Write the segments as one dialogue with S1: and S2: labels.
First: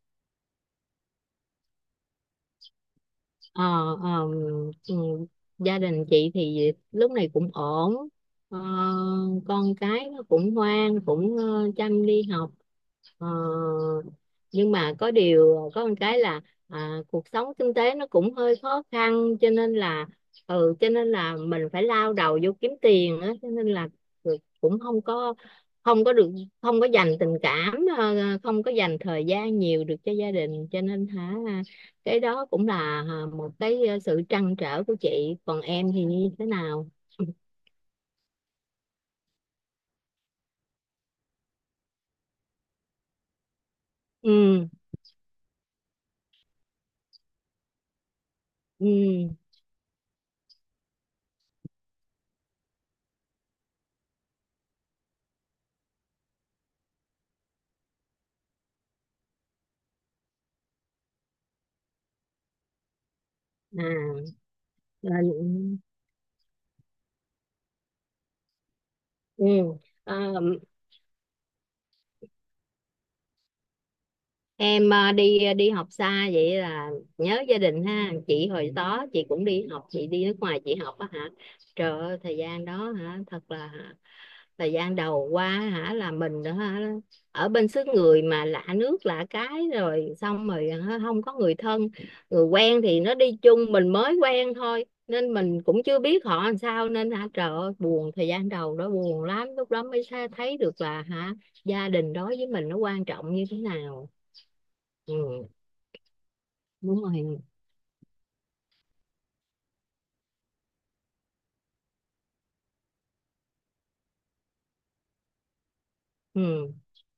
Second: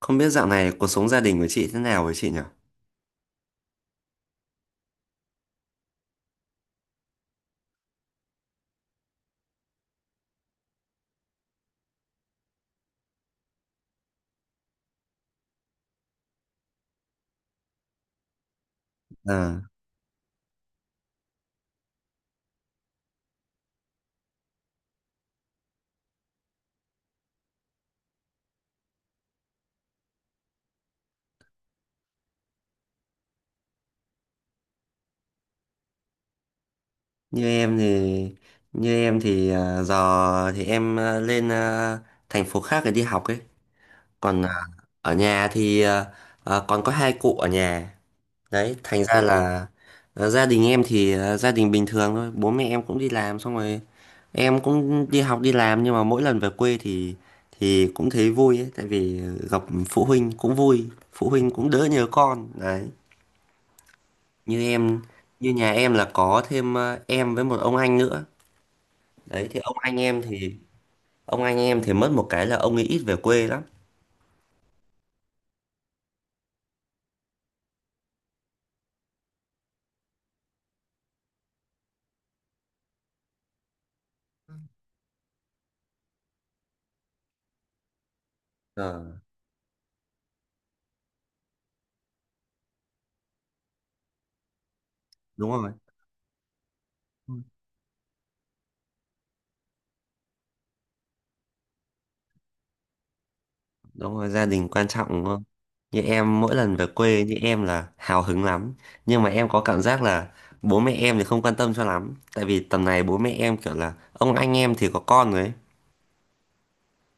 S1: Không biết dạo này cuộc sống gia đình của chị thế nào với chị nhỉ?
S2: Ờ, ờ, ừ, gia đình chị thì lúc này cũng ổn. Ờ, con cái nó cũng ngoan cũng chăm đi học. Ờ, nhưng mà có điều có một cái là cuộc sống kinh tế nó cũng hơi khó khăn, cho
S1: Ờ,
S2: nên là ừ cho nên là mình phải lao đầu vô kiếm tiền á, cho nên là cũng không có được không có dành tình cảm, không có dành thời gian nhiều được cho gia đình, cho nên hả cái đó cũng là một cái sự trăn trở của chị. Còn em thì như thế nào?
S1: như em thì như em thì giờ thì em lên thành phố khác để đi học ấy. Còn
S2: Ừ,
S1: ở nhà thì còn có hai cụ ở nhà. Đấy, thành ra
S2: ừ,
S1: là gia đình em thì gia đình bình thường thôi. Bố mẹ em cũng đi làm xong rồi em cũng đi học đi làm, nhưng mà mỗi lần về quê thì cũng thấy vui ấy, tại vì gặp phụ huynh cũng vui, phụ huynh cũng đỡ nhớ con. Đấy.
S2: à,
S1: như em
S2: ừ.
S1: Như nhà em là có thêm em với một ông anh nữa.
S2: Ừ.
S1: Đấy, thì ông anh
S2: ờ,
S1: em thì mất một cái là ông ấy ít về quê lắm.
S2: em đi học xa vậy là nhớ gia đình ha chị. Hồi đó chị cũng đi học, chị đi nước ngoài chị học á hả. Trời ơi, thời gian đó hả, thật là hả, thời gian đầu qua hả là mình đó hả, ở bên xứ người mà lạ nước
S1: Ờ,
S2: lạ cái, rồi xong rồi hả, không có người thân. Người quen thì nó đi chung mình mới quen thôi, nên
S1: đúng
S2: mình
S1: rồi.
S2: cũng chưa biết họ làm sao, nên hả
S1: Ừ,
S2: trời ơi buồn, thời gian đầu đó buồn lắm, lúc đó mới thấy được là hả gia đình đối với mình nó quan trọng như thế nào.
S1: đúng rồi, gia đình quan trọng đúng không?
S2: Ừ,
S1: Như em, mỗi lần về
S2: đúng
S1: quê như
S2: rồi,
S1: em là hào hứng lắm, nhưng mà em có cảm giác là bố mẹ em thì không quan tâm cho lắm, tại vì tầm này bố mẹ em kiểu là ông anh em thì có con rồi ấy.
S2: ừ.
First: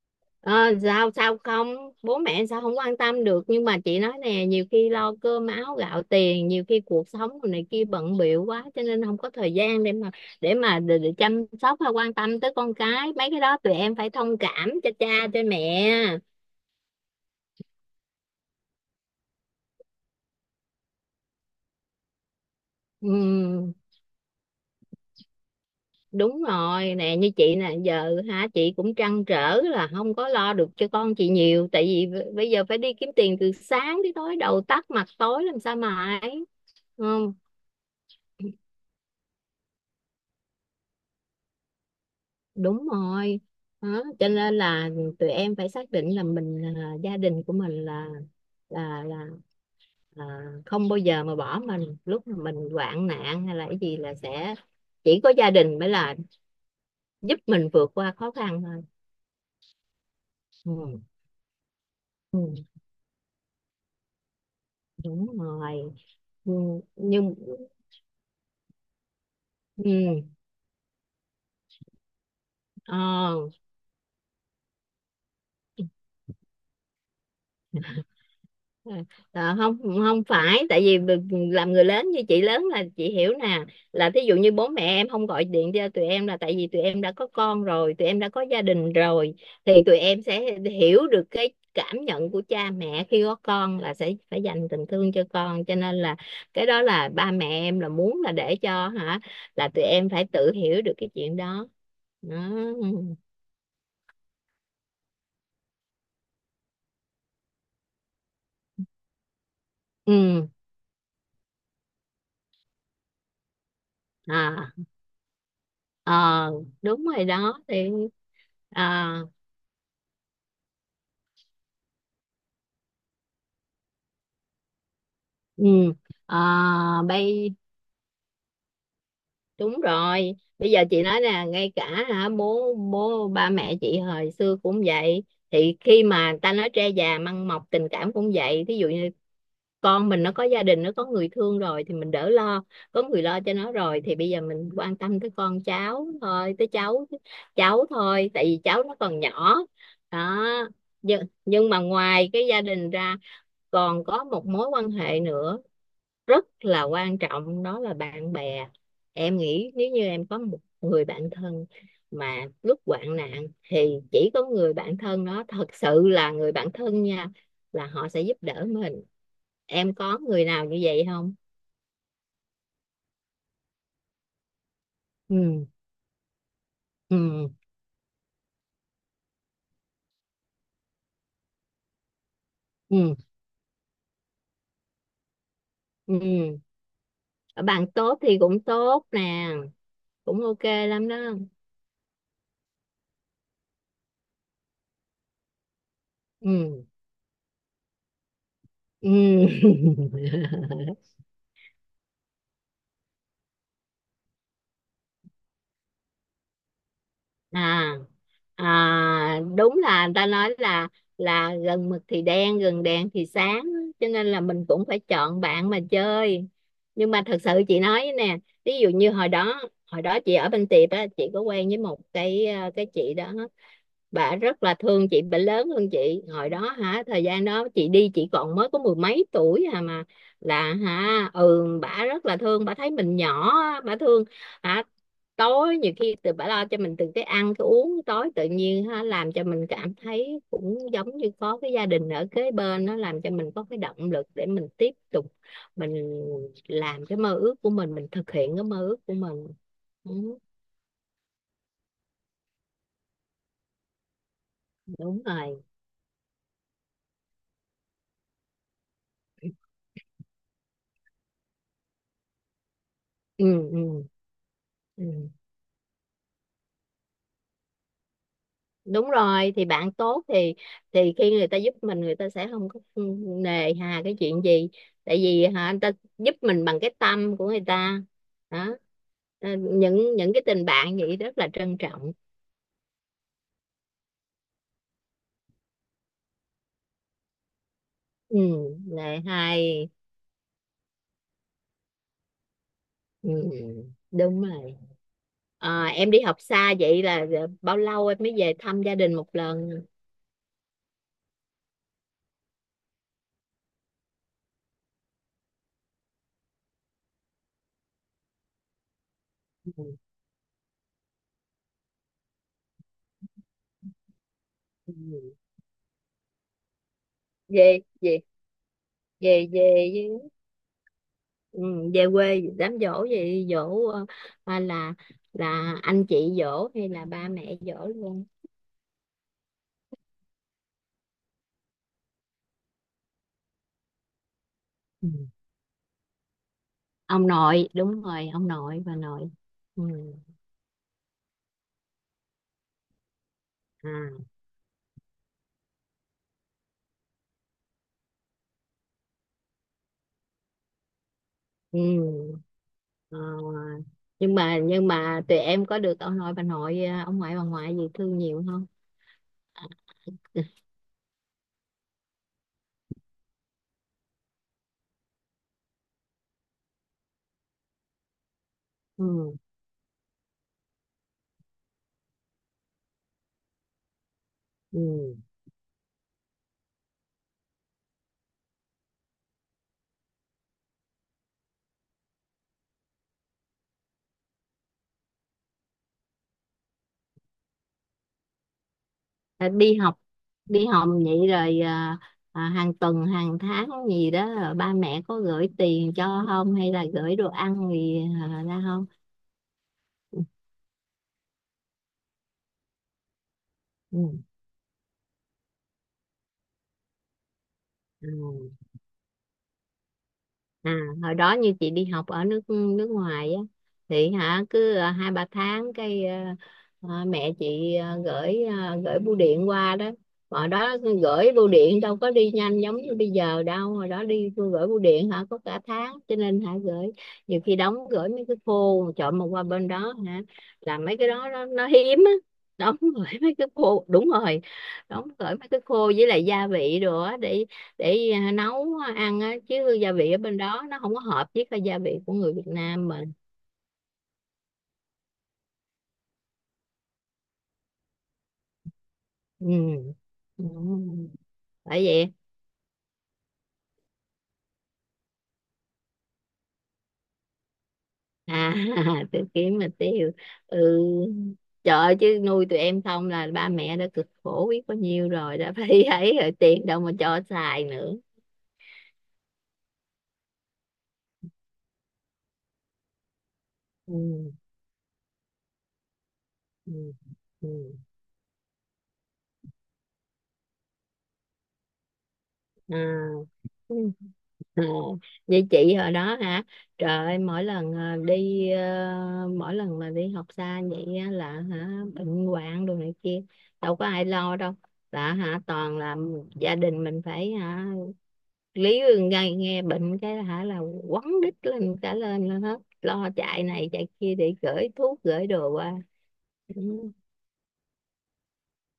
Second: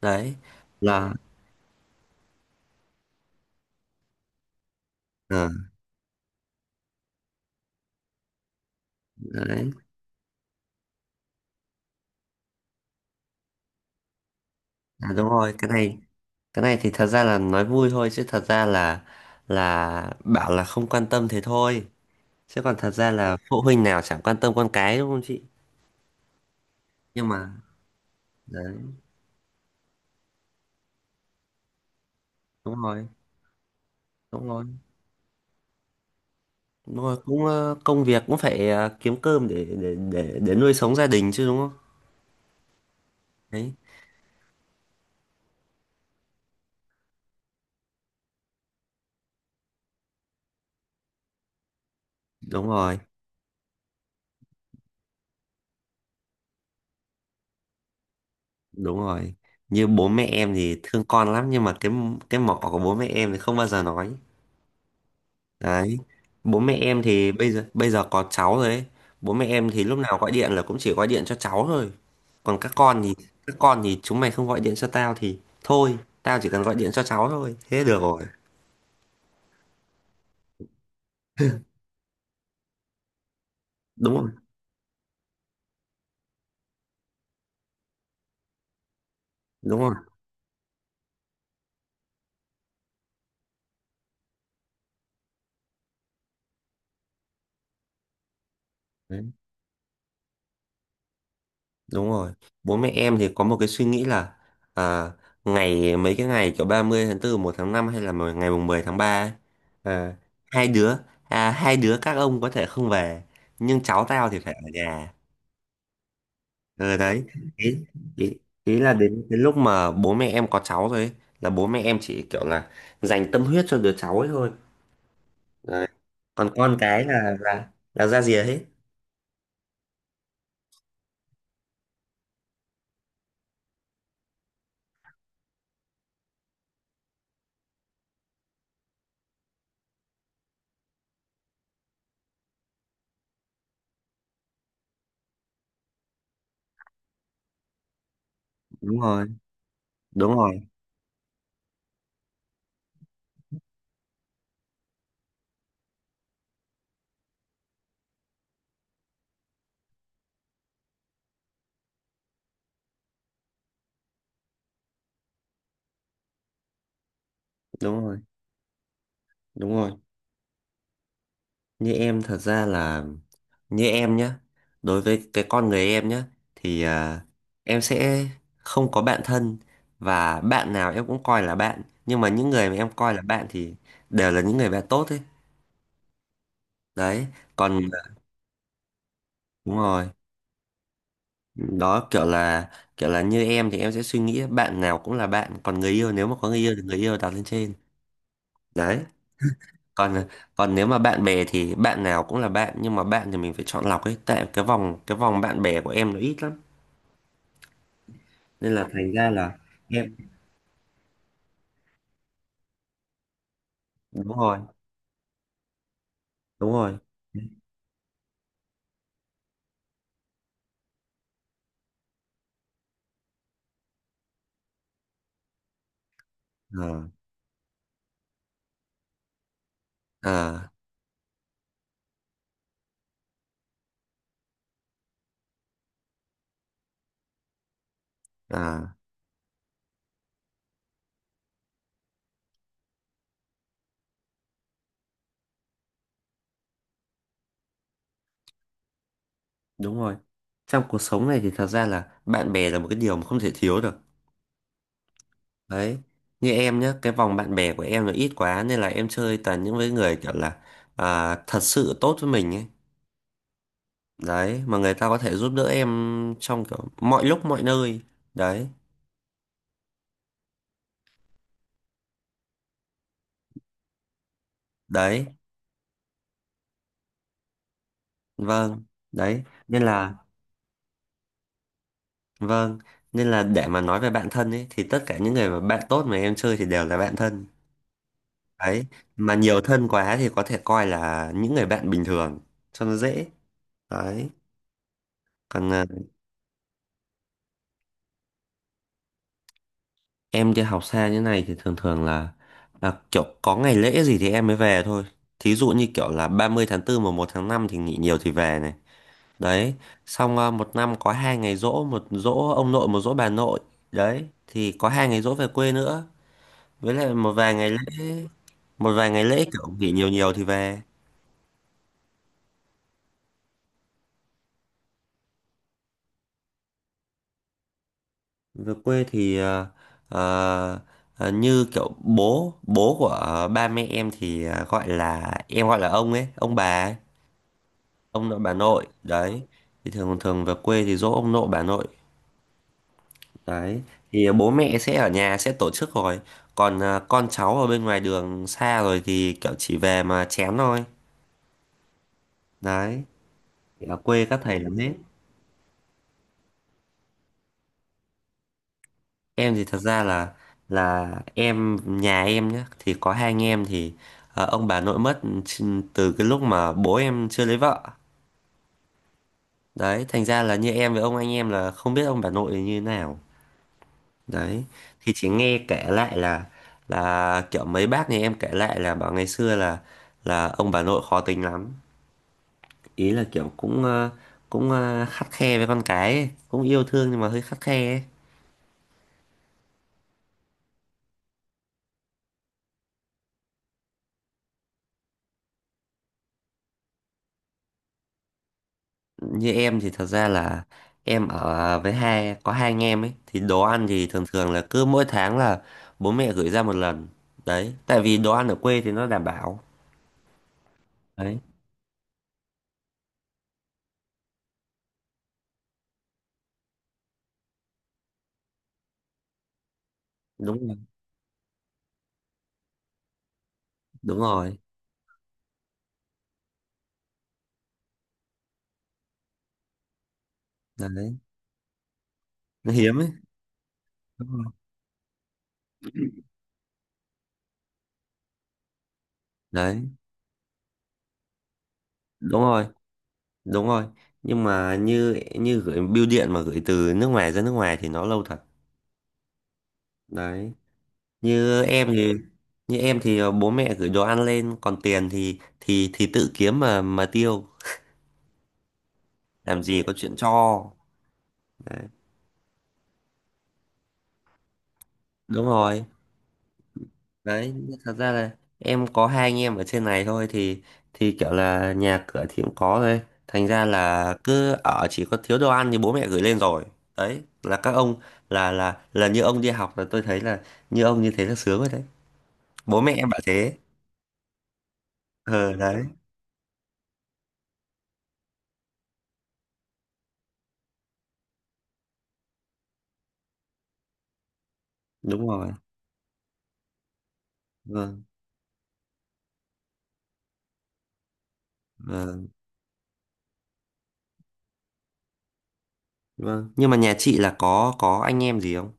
S1: đấy
S2: Ờ, sao
S1: là
S2: sao không, bố mẹ sao không quan tâm được, nhưng mà chị nói nè, nhiều khi lo cơm
S1: ờ,
S2: áo gạo tiền, nhiều khi cuộc sống này kia bận bịu quá cho nên không có thời
S1: đấy
S2: gian để mà để chăm sóc hay quan tâm tới con cái. Mấy cái đó tụi em phải thông cảm cho cha
S1: là đúng
S2: cho
S1: rồi. cái
S2: mẹ.
S1: này cái này thì thật ra là nói vui thôi, chứ thật ra là bảo là không quan tâm thế thôi, chứ còn thật ra là phụ
S2: Ừ,
S1: huynh nào chẳng quan tâm con cái, đúng không chị?
S2: đúng rồi nè,
S1: Nhưng
S2: như
S1: mà
S2: chị nè giờ hả, chị
S1: đấy,
S2: cũng trăn trở là không có lo được cho con chị nhiều, tại vì bây giờ
S1: đúng
S2: phải đi
S1: rồi,
S2: kiếm tiền từ sáng tới tối,
S1: đúng
S2: đầu
S1: rồi,
S2: tắt mặt tối làm sao mà ấy.
S1: đúng rồi,
S2: Không,
S1: cũng công việc cũng phải kiếm cơm để nuôi sống gia đình chứ, đúng không?
S2: đúng rồi
S1: Đấy,
S2: đó, cho nên là tụi em phải xác định là mình, là gia đình của mình là là, là không bao giờ mà bỏ mình lúc mà
S1: đúng
S2: mình
S1: rồi,
S2: hoạn nạn hay là cái gì, là sẽ chỉ có gia đình mới là giúp mình vượt qua khó khăn thôi.
S1: đúng rồi. Như bố mẹ em thì
S2: Ừ.
S1: thương con lắm, nhưng mà cái
S2: Ừ.
S1: cái mỏ của bố mẹ em thì không bao giờ nói.
S2: Đúng rồi.
S1: Đấy.
S2: Ừ.
S1: Bố mẹ em thì
S2: Nhưng
S1: bây giờ có cháu rồi ấy. Bố mẹ em thì lúc nào
S2: ừ.
S1: gọi điện là cũng chỉ gọi điện cho cháu thôi. Còn các con thì
S2: Ờ.
S1: các con thì chúng mày không gọi điện cho tao thì thôi, tao chỉ cần gọi điện cho cháu thôi. Thế được rồi.
S2: À, à, không, không phải, tại vì làm người lớn như chị lớn là chị hiểu nè, là
S1: Đúng
S2: thí
S1: rồi.
S2: dụ như bố mẹ em không gọi điện cho tụi em là tại vì tụi em đã có con rồi, tụi em đã có gia đình rồi, thì
S1: Đúng rồi.
S2: tụi em sẽ hiểu được cái cảm nhận của cha mẹ khi có con là sẽ phải dành tình thương cho con, cho nên là cái đó là ba mẹ em là muốn là để cho hả
S1: Đấy.
S2: là tụi em phải tự hiểu được cái chuyện đó,
S1: Đúng rồi.
S2: đó.
S1: Bố
S2: Ừ.
S1: mẹ em thì có một cái suy nghĩ là à, ngày mấy cái ngày kiểu 30 tháng tư một tháng năm, hay là ngày mùng 10 tháng 3 ấy, à,
S2: Ừ.
S1: hai đứa hai đứa các ông có thể không về, nhưng cháu tao thì phải ở
S2: À,
S1: nhà.
S2: ờ,
S1: Ờ
S2: đúng
S1: đấy,
S2: rồi đó
S1: ý,
S2: thì
S1: ý, ý là
S2: à.
S1: đến đến lúc mà bố mẹ em có cháu rồi ấy, là bố mẹ em chỉ kiểu là dành tâm huyết cho đứa cháu ấy thôi. Đấy.
S2: Ừ. À,
S1: Còn con cái là
S2: bây,
S1: là là ra rìa hết.
S2: đúng rồi bây giờ chị nói nè, ngay cả hả bố bố ba mẹ chị hồi xưa cũng vậy, thì khi mà ta nói tre già măng mọc, tình cảm cũng vậy. Thí dụ như con mình nó có gia đình, nó có người thương rồi thì mình đỡ lo, có người lo cho nó rồi thì bây giờ mình quan tâm tới con cháu thôi, tới cháu cháu thôi, tại vì cháu nó
S1: Đúng
S2: còn
S1: rồi,
S2: nhỏ.
S1: đúng
S2: Đó.
S1: rồi,
S2: Nhưng mà ngoài cái gia đình ra còn có một mối quan hệ nữa rất là quan trọng, đó là bạn bè. Em nghĩ nếu như em có một người bạn thân mà lúc hoạn nạn thì chỉ có người bạn thân đó, thật sự là người bạn thân nha, là
S1: đúng
S2: họ
S1: rồi,
S2: sẽ giúp đỡ mình.
S1: đúng rồi.
S2: Em có người nào như vậy không?
S1: Như em thật ra là, như em nhá, đối với cái
S2: Ừ,
S1: con người em nhá, thì
S2: ừ,
S1: em sẽ không có bạn thân. Và bạn nào em cũng coi là bạn, nhưng mà những người mà em coi
S2: ừ,
S1: là bạn thì đều là những người bạn tốt ấy.
S2: ừ,
S1: Đấy, còn
S2: bạn tốt thì cũng tốt nè,
S1: đúng rồi.
S2: cũng ok lắm đó.
S1: Đó kiểu là như em thì em sẽ suy nghĩ bạn nào cũng là bạn, còn người yêu, nếu mà có người yêu thì
S2: Ừ.
S1: người yêu đặt lên trên. Đấy,
S2: Ừ.
S1: còn còn nếu mà bạn bè thì bạn nào cũng là bạn, nhưng mà bạn thì mình phải chọn lọc ấy, tại cái vòng bạn bè của em nó ít lắm,
S2: À.
S1: nên là thành ra
S2: À,
S1: là
S2: đúng là người
S1: em
S2: ta nói là gần mực thì đen, gần đèn thì sáng, cho nên
S1: đúng
S2: là
S1: rồi,
S2: mình cũng phải chọn bạn mà chơi.
S1: đúng rồi,
S2: Nhưng mà thật sự chị nói với nè, ví dụ như hồi đó, hồi đó chị ở bên Tiệp á, chị có quen với một cái cái chị đó, bà rất là thương chị, bà lớn hơn chị, hồi đó
S1: ờ
S2: hả thời gian đó chị đi chị còn mới có mười mấy tuổi à, mà
S1: ờ
S2: là hả ừ bà rất là thương, bà thấy mình nhỏ á, bà thương hả, tối nhiều khi từ bà lo cho mình từ cái ăn cái uống tối tự
S1: ờ,
S2: nhiên ha, làm cho mình cảm thấy cũng giống như có cái gia đình ở kế bên, nó làm cho mình có cái động lực để mình tiếp tục mình làm cái mơ ước của mình thực hiện cái mơ ước của mình.
S1: đúng rồi.
S2: Ừ,
S1: Trong cuộc sống này thì thật ra là bạn bè là một cái điều mà không thể thiếu được.
S2: đúng rồi.
S1: Đấy, như em nhá, cái vòng bạn bè của em nó ít quá nên là em chơi toàn những với người kiểu là thật sự tốt với mình ấy.
S2: Ừ, ừ,
S1: Đấy, mà người ta có
S2: ừ.
S1: thể giúp đỡ em trong kiểu mọi lúc mọi nơi. Đấy,
S2: Đúng rồi thì bạn tốt thì khi người ta giúp mình, người ta sẽ không có nề hà cái chuyện gì, tại
S1: đấy,
S2: vì hả anh ta giúp mình bằng cái tâm của người ta. Đó.
S1: vâng, đấy.
S2: Ờ,
S1: Nên là,
S2: những cái tình bạn vậy rất là trân trọng.
S1: vâng, nên là để mà nói về bạn thân ấy thì tất cả những người mà bạn tốt mà em chơi thì đều là bạn thân.
S2: Ừ,
S1: Đấy,
S2: lệ
S1: mà nhiều thân
S2: hay.
S1: quá thì có thể coi là những người bạn bình thường cho nó dễ.
S2: Ừ,
S1: Đấy,
S2: đúng rồi.
S1: còn
S2: Ờ, em đi học xa vậy là bao lâu em mới về thăm gia đình một lần?
S1: Em đi học xa như này thì thường thường là kiểu có ngày lễ gì thì em mới về thôi. Thí dụ như kiểu là 30 tháng 4 và 1 tháng 5 thì nghỉ nhiều thì về này. Đấy,
S2: Ừ.
S1: xong một năm có hai ngày giỗ, một giỗ ông nội, một giỗ bà nội. Đấy, thì có
S2: Ừ.
S1: hai ngày giỗ về quê nữa. Với lại một vài ngày lễ,
S2: về về về
S1: kiểu
S2: về
S1: nghỉ nhiều nhiều thì về.
S2: ừ, về quê đám giỗ gì giỗ là anh chị giỗ hay là ba mẹ giỗ luôn?
S1: Về quê thì ờ, như kiểu bố của ba mẹ em thì gọi
S2: Ừ.
S1: là, em gọi là ông ấy, ông bà ấy.
S2: Ông nội đúng
S1: Ông
S2: rồi,
S1: nội
S2: ông
S1: bà
S2: nội
S1: nội
S2: bà nội.
S1: đấy,
S2: Ừ.
S1: thì thường thường về quê thì dỗ ông nội bà nội. Đấy,
S2: À.
S1: thì bố mẹ sẽ ở nhà sẽ tổ chức rồi, còn con cháu ở bên ngoài đường xa rồi thì kiểu chỉ về mà chén thôi.
S2: Ừ.
S1: Đấy,
S2: Ờ,
S1: thì ở quê các thầy làm
S2: nhưng
S1: hết.
S2: mà tụi em có được ông nội bà nội ông ngoại bà ngoại gì thương nhiều không?
S1: Em thì
S2: À.
S1: thật ra là nhà em nhá, thì có hai anh em thì ông bà nội mất từ cái lúc mà bố em chưa lấy vợ.
S2: Ừ.
S1: Đấy, thành ra là như em với ông anh em là không biết ông bà nội như thế nào. Đấy, thì
S2: Ừ.
S1: chị nghe kể lại là kiểu mấy bác nhà em kể lại là bảo ngày xưa là ông bà nội khó tính lắm. Ý là kiểu cũng khắt khe với con cái ấy, cũng yêu thương nhưng mà hơi khắt khe ấy.
S2: Ờ, đi học vậy rồi hàng tuần hàng tháng gì đó ba mẹ có gửi tiền cho không hay là gửi đồ ăn gì ra không?
S1: Như em thì thật
S2: Ừ.
S1: ra là em ở với hai có hai anh em ấy, thì đồ ăn thì
S2: Ừ.
S1: thường thường là cứ mỗi tháng là bố mẹ gửi ra một lần. Đấy, tại
S2: À,
S1: vì đồ ăn ở quê thì nó đảm bảo.
S2: à, hồi đó
S1: Đấy,
S2: như chị đi học ở nước nước ngoài á, thì hả cứ hai ba tháng cái mẹ chị gửi bưu điện qua đó. Hồi
S1: đúng rồi,
S2: đó gửi bưu điện đâu có đi nhanh giống như bây giờ đâu, hồi đó
S1: đúng
S2: đi
S1: rồi.
S2: gửi bưu điện hả có cả tháng, cho nên hả gửi nhiều khi đóng gửi mấy cái phô chọn mà qua bên đó hả là mấy cái
S1: Đấy,
S2: đó nó hiếm á.
S1: nó
S2: Đóng
S1: hiếm ấy.
S2: gửi mấy cái phô, đúng
S1: Đúng rồi.
S2: rồi, đóng gửi mấy cái khô với lại gia vị đồ á, để nấu ăn á, chứ
S1: Đấy,
S2: gia vị ở bên đó nó không có hợp với cái gia vị của người
S1: đúng
S2: Việt
S1: rồi.
S2: Nam mình.
S1: Đúng rồi, nhưng mà như như gửi bưu điện mà gửi từ nước ngoài ra nước ngoài thì nó lâu thật.
S2: Ừ. Ừ.
S1: Đấy, như
S2: Phải
S1: em
S2: vậy.
S1: thì như em thì bố mẹ gửi đồ ăn lên, còn tiền thì tự kiếm mà tiêu,
S2: À tôi kiếm
S1: làm
S2: mà
S1: gì có
S2: tiêu.
S1: chuyện cho.
S2: Ừ, trời
S1: Đấy,
S2: ơi, chứ nuôi tụi em xong là ba mẹ đã cực khổ biết bao nhiêu rồi,
S1: đúng
S2: đã phải
S1: rồi.
S2: ấy rồi tiền đâu mà cho
S1: Đấy,
S2: xài
S1: nhưng
S2: nữa.
S1: thật ra là em có hai anh em ở trên này thôi, thì kiểu là nhà cửa thì cũng có thôi. Thành ra
S2: Ừ.
S1: là cứ ở, chỉ có thiếu đồ ăn thì bố mẹ gửi lên rồi.
S2: Ừ.
S1: Đấy,
S2: Ừ.
S1: là các ông là như ông đi học là tôi thấy là như ông như thế là sướng rồi. Đấy, bố mẹ
S2: À.
S1: em bảo thế.
S2: Ừ. Ồ, vậy
S1: Ờ
S2: chị
S1: đấy,
S2: hồi đó hả? Trời ơi, mỗi lần mỗi lần mà đi học xa vậy á là hả bệnh hoạn đồ này kia, đâu có ai lo đâu. Là
S1: đúng
S2: hả
S1: rồi,
S2: toàn là gia đình mình phải hả
S1: vâng,
S2: lý nghe nghe bệnh cái hả là quấn đít lên cả
S1: vâng,
S2: lên hết, lo chạy này chạy kia để gửi thuốc gửi đồ qua.
S1: vâng,
S2: Ừ.
S1: nhưng mà nhà chị là có anh em gì không?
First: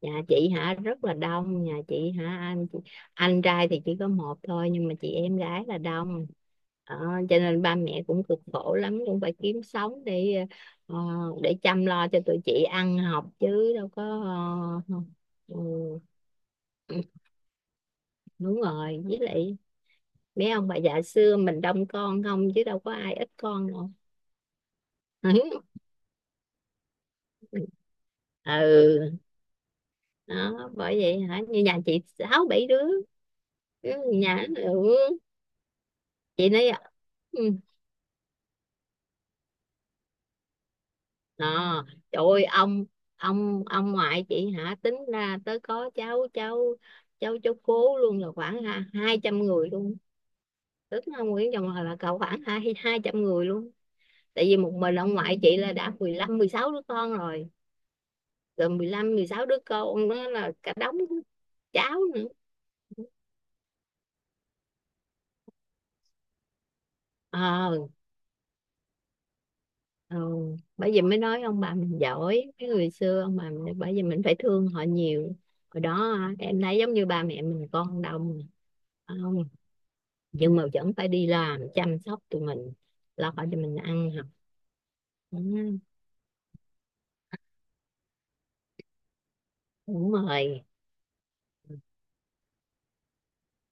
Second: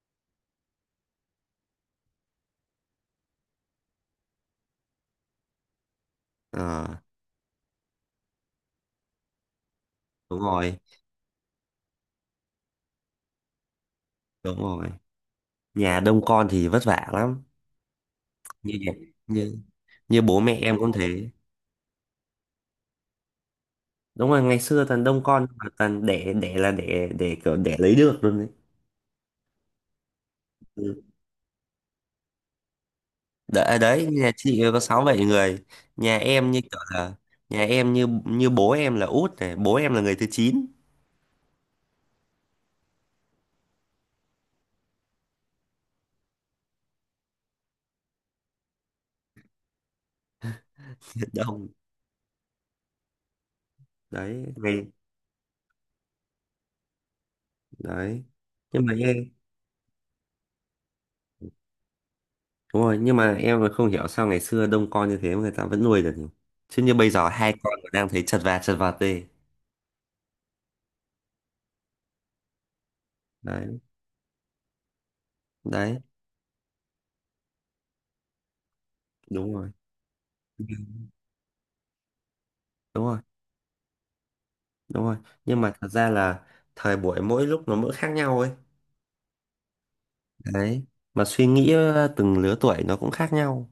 S2: Nhà chị hả rất là đông, nhà chị hả anh chị, anh trai thì chỉ có một thôi, nhưng mà chị em gái là đông.
S1: Ờ,
S2: Ờ, cho nên ba mẹ cũng cực khổ lắm, cũng phải kiếm sống
S1: đúng
S2: để
S1: rồi,
S2: ờ, để chăm lo cho tụi chị ăn học, chứ đâu có
S1: đúng rồi,
S2: ờ, ừ,
S1: nhà đông con thì vất
S2: ừ,
S1: vả lắm.
S2: đúng
S1: như nhà-
S2: rồi với lại
S1: như như bố
S2: mấy
S1: mẹ
S2: ông bà
S1: em cũng
S2: già
S1: thế.
S2: xưa mình đông con không, chứ đâu có ai ít con đâu.
S1: Đúng rồi, ngày xưa toàn đông con mà toàn đẻ đẻ là đẻ đẻ kiểu đẻ lấy được luôn. Đấy.
S2: Ừ, đó bởi
S1: Ừ.
S2: vậy hả, như nhà chị sáu bảy đứa.
S1: Đấy,
S2: Ừ,
S1: đấy, nhà
S2: nhà
S1: chị có
S2: ừ.
S1: sáu bảy người, nhà
S2: Chị
S1: em như
S2: nói
S1: kiểu là
S2: ừ,
S1: nhà em như như bố em là út này, bố em là người thứ chín.
S2: à, trời ơi ông ngoại chị hả tính ra tới có cháu cháu cháu cháu cố luôn là khoảng 200 người luôn, tức là Nguyễn
S1: Đông.
S2: Trọng Hòa là cậu khoảng hai 200 người luôn, tại
S1: Đấy,
S2: vì một
S1: ngày.
S2: mình ông ngoại chị là đã 15 16 đứa con rồi.
S1: Đấy,
S2: Rồi
S1: nhưng
S2: mười
S1: mà
S2: lăm
S1: em
S2: 16 đứa con đó là cả đống cháu nữa.
S1: Đúng rồi, nhưng mà em là không hiểu sao ngày xưa đông con như thế mà người ta vẫn nuôi được nhỉ? Chứ như bây giờ hai con
S2: Ờ,
S1: còn đang thấy chật vật đi.
S2: ừ. Bởi vì mới nói ông bà mình giỏi, cái người xưa ông bà mình
S1: Đấy,
S2: bởi vì mình phải thương họ nhiều. Hồi
S1: đấy,
S2: đó em thấy giống như ba mẹ mình con đông, phải không,
S1: đúng rồi,
S2: nhưng mà vẫn phải đi làm chăm sóc tụi mình,
S1: đúng rồi,
S2: lo khỏi cho mình ăn học.
S1: đúng rồi. Nhưng mà
S2: Ừ,
S1: thật ra là thời buổi mỗi lúc nó mỗi khác nhau ấy.
S2: đúng rồi.
S1: Đấy, mà suy nghĩ từng lứa tuổi nó cũng khác nhau.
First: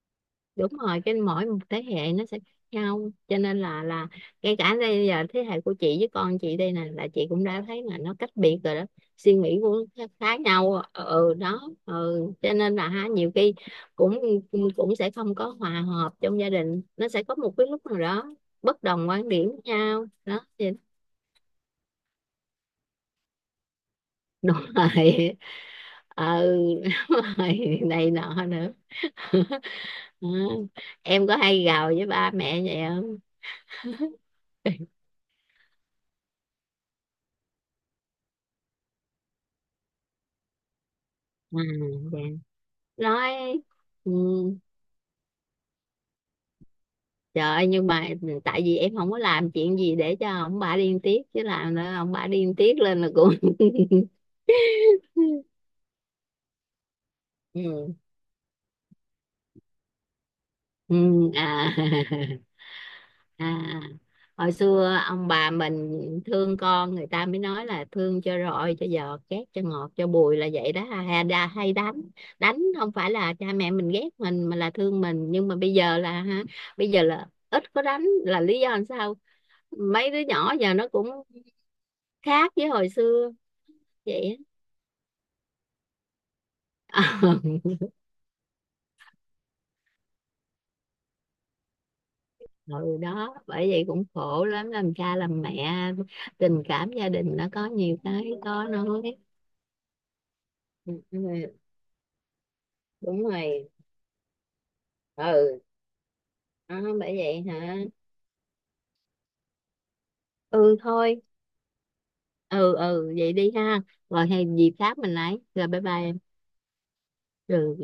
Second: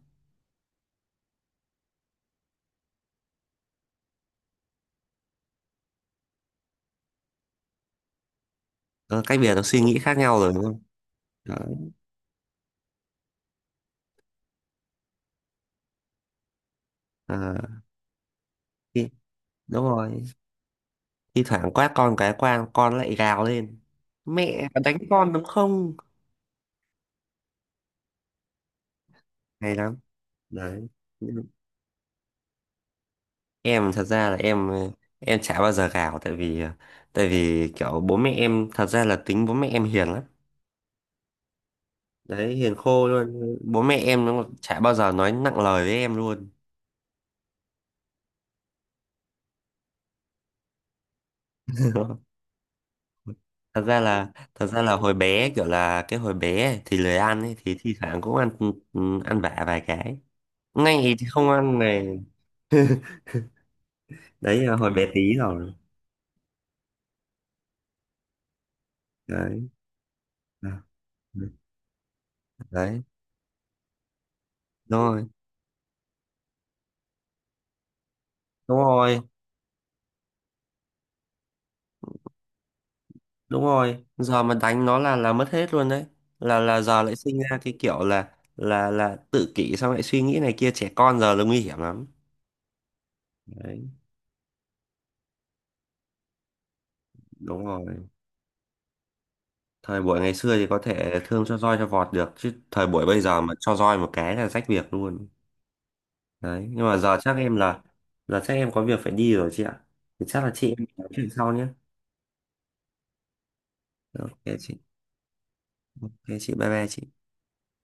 S2: Đúng rồi, cái mỗi một thế hệ nó sẽ khác nhau, cho nên là ngay cả đây giờ thế hệ của chị với con chị đây nè, là chị cũng đã thấy là nó cách biệt rồi đó.
S1: Ờ,
S2: Suy
S1: cách biệt
S2: nghĩ
S1: nó suy
S2: cũng
S1: nghĩ
S2: khá,
S1: khác
S2: khá
S1: nhau rồi đúng
S2: nhau,
S1: không?
S2: ừ ừ,
S1: Đấy,
S2: đó ừ, cho nên là ha nhiều khi cũng cũng sẽ không có hòa hợp, trong gia đình nó sẽ có một
S1: à,
S2: cái lúc nào đó bất đồng
S1: khi-
S2: quan điểm với
S1: đúng
S2: nhau
S1: rồi.
S2: đó thì
S1: Thi thoảng quát con cái quan con lại gào lên.
S2: đúng
S1: Mẹ đánh con
S2: rồi.
S1: đúng không?
S2: Ừ đúng rồi này nọ nữa.
S1: Hay lắm.
S2: Ừ.
S1: Đấy.
S2: Em có hay gào với ba mẹ vậy không?
S1: Em thật ra là em ờ, em chả bao giờ gào, tại vì kiểu bố mẹ em, thật ra là tính bố mẹ em hiền lắm.
S2: À,
S1: Đấy, hiền khô
S2: dạ.
S1: luôn,
S2: Nói
S1: bố mẹ
S2: ừ,
S1: em nó chả bao giờ nói nặng lời với em luôn.
S2: trời ơi, nhưng mà tại vì em không có làm chuyện gì để cho ông bà điên tiết, chứ làm nữa ông bà điên tiết lên là cũng
S1: Thật ra là hồi bé kiểu là cái hồi bé ấy thì lười ăn ấy, thì thi
S2: ừ.
S1: thoảng cũng ăn, ăn vạ vài cái
S2: Ừ.
S1: ngay thì không
S2: À.
S1: ăn này.
S2: À, hồi
S1: Đấy là hồi
S2: xưa
S1: bé
S2: ông
S1: tí
S2: bà
S1: rồi.
S2: mình thương con, người ta mới nói là thương cho roi cho giọt, ghét cho
S1: Đấy.
S2: ngọt cho bùi là vậy
S1: À,
S2: đó, hay, hay đánh. Đánh không
S1: đấy,
S2: phải là cha mẹ mình ghét mình mà là
S1: đúng
S2: thương
S1: rồi,
S2: mình. Nhưng mà bây giờ là ha bây giờ là ít có đánh, là lý do
S1: đúng
S2: làm sao?
S1: rồi,
S2: Mấy đứa nhỏ giờ nó cũng khác với hồi xưa.
S1: đúng rồi,
S2: Vậy
S1: giờ mà đánh nó là mất hết luôn. Đấy, là giờ lại
S2: á.
S1: sinh ra cái kiểu là tự kỷ, xong lại suy nghĩ này kia, trẻ con giờ là nguy hiểm lắm.
S2: Ừ, đó bởi vậy
S1: Đấy,
S2: cũng khổ lắm làm cha làm mẹ, tình cảm gia đình nó
S1: đúng
S2: có nhiều
S1: rồi.
S2: cái khó nói.
S1: Thời buổi ngày xưa thì có
S2: Ừ, ừ,
S1: thể thương cho roi cho vọt được, chứ thời buổi bây
S2: đúng
S1: giờ mà
S2: rồi.
S1: cho roi một cái là rách việc luôn.
S2: Ừ,
S1: Đấy,
S2: đó,
S1: nhưng mà
S2: bởi
S1: giờ
S2: vậy hả.
S1: chắc em có việc phải đi rồi chị ạ, thì chắc là chị
S2: Ừ
S1: em nói
S2: thôi,
S1: chuyện sau nhé.
S2: ừ ừ vậy đi ha, rồi hay
S1: OK
S2: dịp
S1: chị.
S2: khác mình lấy, rồi bye bye em.
S1: OK chị, bye bye chị.
S2: Ừ.